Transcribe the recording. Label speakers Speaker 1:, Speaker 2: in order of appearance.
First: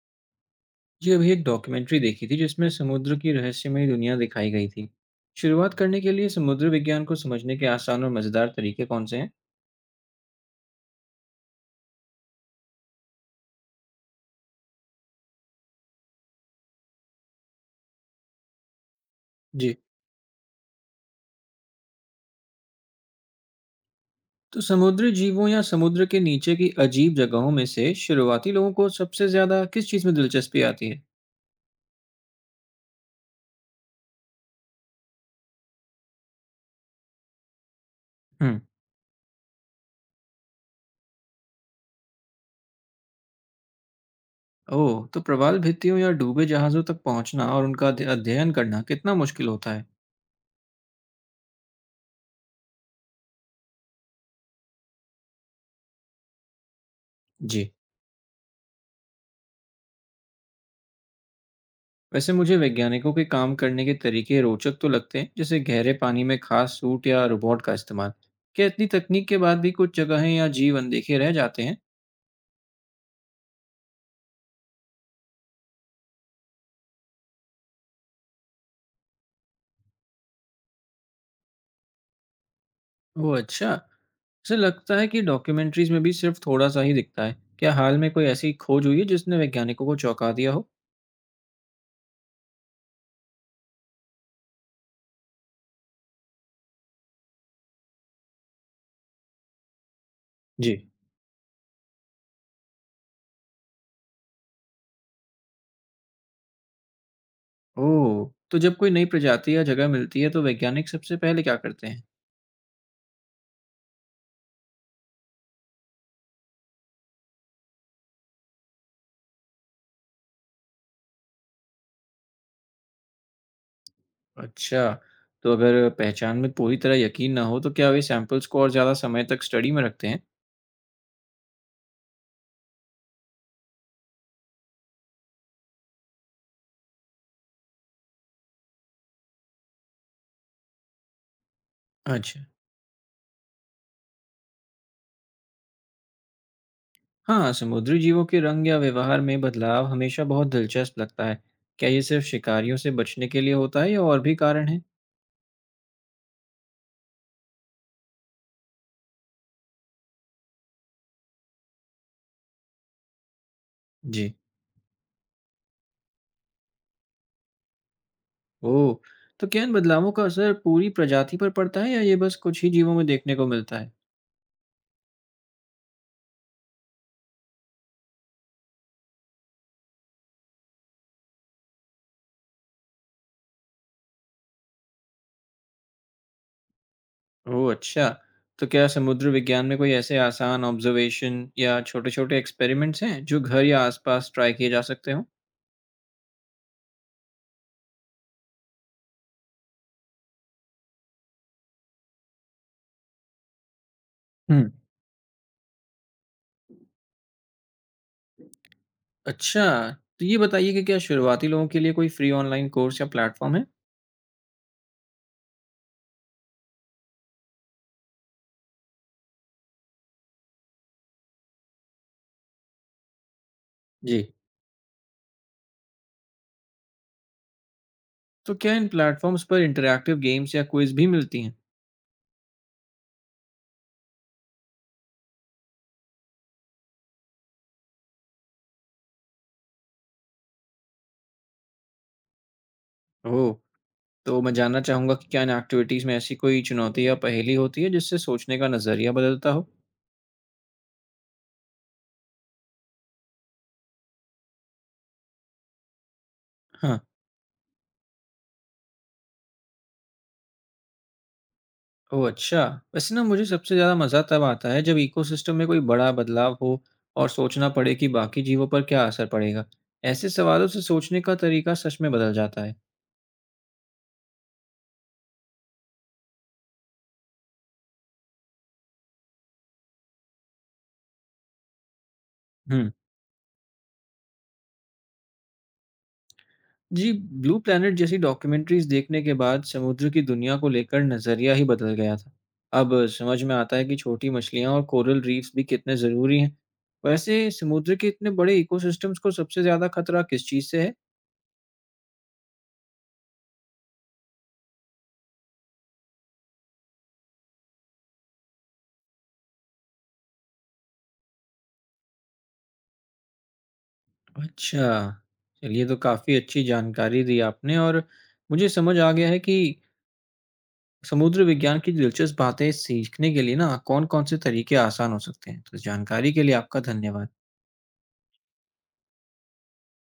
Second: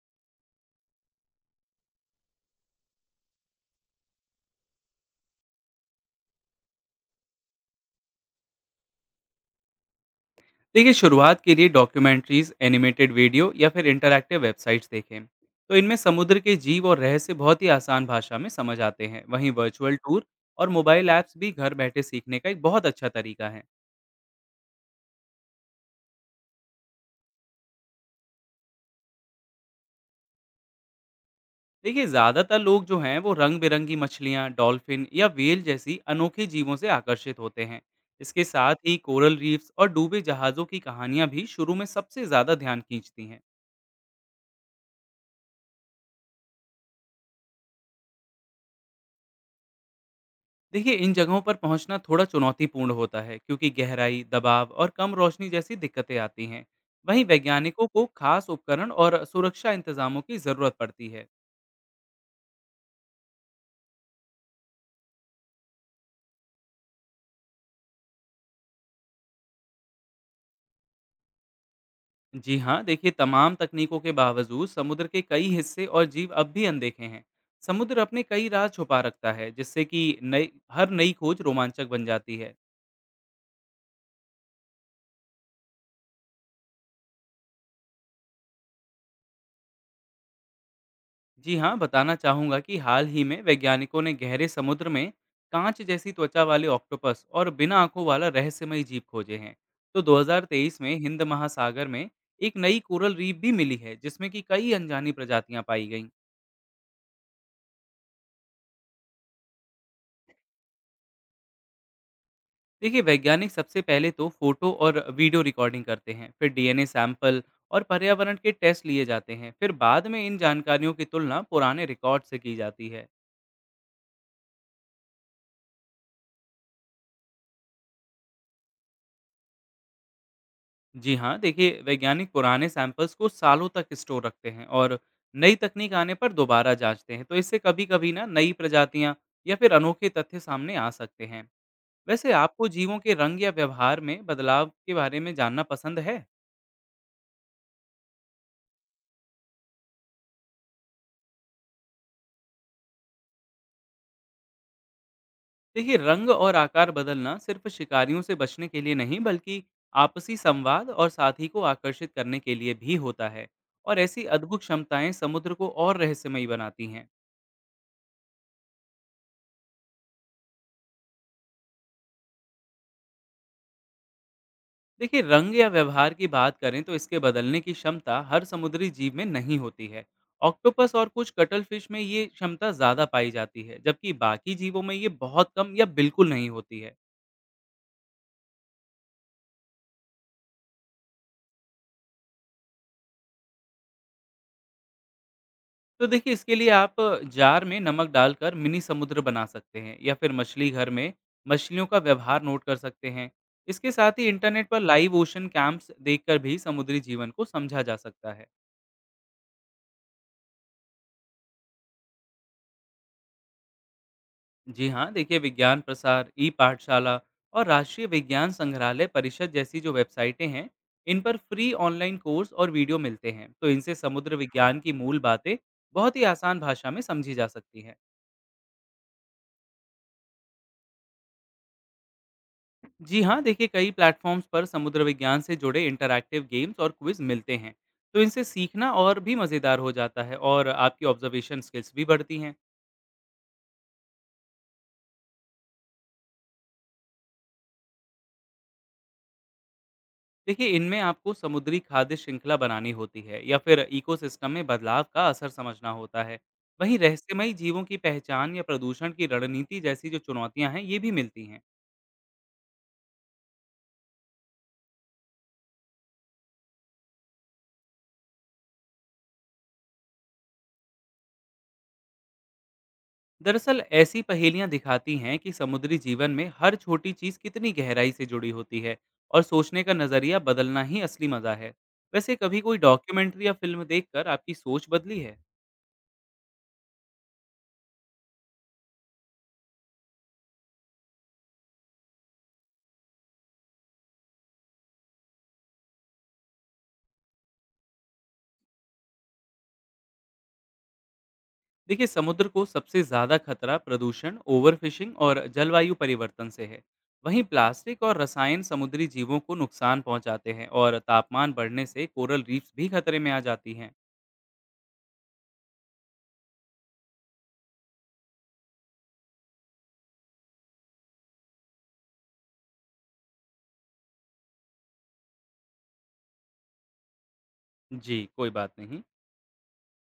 Speaker 1: जी, अभी एक डॉक्यूमेंट्री देखी थी जिसमें समुद्र की रहस्यमयी दुनिया दिखाई गई थी। शुरुआत करने के लिए समुद्र विज्ञान को समझने के आसान और मजेदार तरीके कौन से हैं?
Speaker 2: देखिए, शुरुआत के लिए डॉक्यूमेंट्रीज, एनिमेटेड वीडियो या फिर इंटरैक्टिव वेबसाइट्स देखें। तो इनमें समुद्र के जीव और रहस्य बहुत ही आसान भाषा में समझ आते हैं। वहीं
Speaker 1: जी।
Speaker 2: वर्चुअल टूर और मोबाइल ऐप्स भी घर बैठे सीखने का एक बहुत अच्छा तरीका है।
Speaker 1: तो समुद्री जीवों या समुद्र के नीचे की अजीब जगहों में से शुरुआती लोगों को सबसे ज्यादा किस चीज में दिलचस्पी आती है?
Speaker 2: देखिए, ज़्यादातर लोग जो हैं वो रंग बिरंगी मछलियाँ, डॉल्फिन या व्हेल जैसी अनोखे जीवों से आकर्षित होते हैं। इसके
Speaker 1: हम्म।
Speaker 2: साथ ही कोरल रीफ्स और डूबे जहाज़ों की कहानियाँ भी शुरू में सबसे ज़्यादा ध्यान खींचती हैं।
Speaker 1: ओह, तो प्रवाल भित्तियों या डूबे जहाजों तक पहुंचना और उनका अध्ययन करना कितना मुश्किल होता है?
Speaker 2: देखिए, इन जगहों पर पहुंचना थोड़ा चुनौतीपूर्ण होता है, क्योंकि गहराई, दबाव और कम रोशनी जैसी दिक्कतें आती हैं। वहीं
Speaker 1: जी।
Speaker 2: वैज्ञानिकों को खास उपकरण और सुरक्षा इंतजामों की ज़रूरत पड़ती है।
Speaker 1: वैसे मुझे वैज्ञानिकों के काम करने के तरीके रोचक तो लगते हैं, जैसे गहरे पानी में खास सूट या रोबोट का इस्तेमाल। क्या इतनी तकनीक के बाद भी कुछ जगहें या जीव अनदेखे रह जाते हैं?
Speaker 2: जी हाँ, देखिए, तमाम तकनीकों के बावजूद समुद्र के कई हिस्से और जीव अब भी अनदेखे हैं। समुद्र अपने कई राज छुपा रखता है, जिससे कि नई हर नई खोज रोमांचक बन जाती है।
Speaker 1: वो अच्छा, मुझे लगता है कि डॉक्यूमेंट्रीज में भी सिर्फ थोड़ा सा ही दिखता है। क्या हाल में कोई ऐसी खोज हुई है जिसने वैज्ञानिकों को चौंका दिया हो?
Speaker 2: जी हाँ, बताना चाहूँगा कि हाल ही में वैज्ञानिकों ने गहरे समुद्र में कांच जैसी त्वचा वाले ऑक्टोपस और बिना आंखों वाला रहस्यमय जीव खोजे हैं। तो
Speaker 1: जी।
Speaker 2: 2023 में हिंद महासागर में एक नई कोरल रीफ भी मिली है, जिसमें कि कई अनजानी प्रजातियां पाई गईं।
Speaker 1: ओह, तो जब कोई नई प्रजाति या जगह मिलती है तो वैज्ञानिक सबसे पहले क्या करते हैं?
Speaker 2: देखिए, वैज्ञानिक सबसे पहले तो फोटो और वीडियो रिकॉर्डिंग करते हैं, फिर डीएनए सैंपल और पर्यावरण के टेस्ट लिए जाते हैं, फिर बाद में इन जानकारियों की तुलना पुराने रिकॉर्ड से की जाती है।
Speaker 1: अच्छा। तो अगर पहचान में पूरी तरह यकीन ना हो तो क्या वे सैंपल्स को और ज़्यादा समय तक स्टडी में रखते हैं?
Speaker 2: जी हाँ, देखिए, वैज्ञानिक पुराने सैंपल्स को सालों तक स्टोर रखते हैं और नई तकनीक आने पर दोबारा जांचते हैं। तो इससे कभी-कभी ना नई प्रजातियां या फिर अनोखे तथ्य सामने आ सकते हैं। वैसे
Speaker 1: अच्छा।
Speaker 2: आपको जीवों के रंग या व्यवहार में बदलाव के बारे में जानना पसंद है?
Speaker 1: हाँ, समुद्री जीवों के रंग या व्यवहार में बदलाव हमेशा बहुत दिलचस्प लगता है। क्या ये सिर्फ शिकारियों से बचने के लिए होता है या और भी कारण है?
Speaker 2: देखिए, रंग और आकार बदलना सिर्फ शिकारियों से बचने के लिए नहीं, बल्कि आपसी संवाद और साथी को आकर्षित करने के लिए भी होता है। और ऐसी
Speaker 1: जी।
Speaker 2: अद्भुत क्षमताएं समुद्र को और रहस्यमयी बनाती हैं।
Speaker 1: ओह, तो क्या इन बदलावों का असर पूरी प्रजाति पर पड़ता है या ये बस कुछ ही जीवों में देखने को मिलता है?
Speaker 2: देखिए, रंग या व्यवहार की बात करें तो इसके बदलने की क्षमता हर समुद्री जीव में नहीं होती है। ऑक्टोपस और कुछ कटल फिश में ये क्षमता ज़्यादा पाई जाती है, जबकि बाकी जीवों में ये बहुत कम या बिल्कुल नहीं होती है।
Speaker 1: ओह अच्छा। तो क्या समुद्र विज्ञान में कोई ऐसे आसान ऑब्जर्वेशन या छोटे छोटे एक्सपेरिमेंट्स हैं जो घर या आसपास ट्राई किए जा सकते हों?
Speaker 2: तो देखिए, इसके लिए आप जार में नमक डालकर मिनी समुद्र बना सकते हैं या फिर मछली घर में मछलियों का व्यवहार नोट कर सकते हैं। इसके साथ ही इंटरनेट
Speaker 1: हम्म।
Speaker 2: पर लाइव ओशन कैंप्स देखकर भी समुद्री जीवन को समझा जा सकता है।
Speaker 1: अच्छा। तो ये बताइए कि क्या शुरुआती लोगों के लिए कोई फ्री ऑनलाइन कोर्स या प्लेटफॉर्म है?
Speaker 2: जी हाँ, देखिए, विज्ञान प्रसार, ई पाठशाला और राष्ट्रीय विज्ञान संग्रहालय परिषद जैसी जो वेबसाइटें हैं, इन पर फ्री ऑनलाइन कोर्स और वीडियो मिलते हैं। तो इनसे
Speaker 1: जी।
Speaker 2: समुद्र विज्ञान की मूल बातें बहुत ही आसान भाषा में समझी जा सकती हैं।
Speaker 1: तो क्या इन प्लेटफॉर्म्स पर इंटरैक्टिव गेम्स या क्विज भी मिलती हैं?
Speaker 2: जी हाँ, देखिए, कई प्लेटफॉर्म्स पर समुद्र विज्ञान से जुड़े इंटरैक्टिव गेम्स और क्विज मिलते हैं। तो इनसे सीखना और भी मज़ेदार हो जाता है और आपकी ऑब्जर्वेशन स्किल्स भी बढ़ती हैं।
Speaker 1: ओह! तो मैं जानना चाहूँगा कि क्या इन एक्टिविटीज़ में ऐसी कोई चुनौती या पहेली होती है जिससे सोचने का नज़रिया बदलता हो?
Speaker 2: देखिए, इनमें आपको समुद्री खाद्य श्रृंखला बनानी होती है या फिर इकोसिस्टम में बदलाव का असर समझना होता है। वहीं
Speaker 1: हाँ।
Speaker 2: रहस्यमयी जीवों की पहचान या प्रदूषण की रणनीति जैसी जो चुनौतियां हैं, ये भी मिलती हैं।
Speaker 1: ओह अच्छा! वैसे ना, मुझे सबसे ज़्यादा मज़ा तब आता है जब इकोसिस्टम में कोई बड़ा बदलाव हो और सोचना पड़े कि बाकी जीवों पर क्या असर पड़ेगा। ऐसे सवालों से सोचने का तरीका सच में बदल जाता है।
Speaker 2: दरअसल ऐसी पहेलियां दिखाती हैं कि समुद्री जीवन में हर छोटी चीज कितनी गहराई से जुड़ी होती है और सोचने का नजरिया बदलना ही असली मजा है। वैसे कभी कोई
Speaker 1: हुँ।
Speaker 2: डॉक्यूमेंट्री या फिल्म देखकर आपकी सोच बदली है?
Speaker 1: जी, ब्लू प्लैनेट जैसी डॉक्यूमेंट्रीज देखने के बाद समुद्र की दुनिया को लेकर नजरिया ही बदल गया था। अब समझ में आता है कि छोटी मछलियां और कोरल रीफ्स भी कितने जरूरी हैं। वैसे समुद्र के इतने बड़े इकोसिस्टम्स को सबसे ज्यादा खतरा किस चीज से है?
Speaker 2: देखिए, समुद्र को सबसे ज़्यादा खतरा प्रदूषण, ओवरफिशिंग और जलवायु परिवर्तन से है। वहीं प्लास्टिक और रसायन समुद्री जीवों को नुकसान पहुंचाते हैं और तापमान बढ़ने से कोरल रीफ्स भी खतरे में आ जाती हैं।
Speaker 1: अच्छा। चलिए, तो काफी अच्छी जानकारी दी आपने, और मुझे समझ आ गया है कि समुद्र विज्ञान की दिलचस्प बातें सीखने के लिए ना कौन कौन से तरीके आसान हो सकते हैं। तो इस जानकारी के लिए आपका धन्यवाद।
Speaker 2: जी, कोई बात नहीं।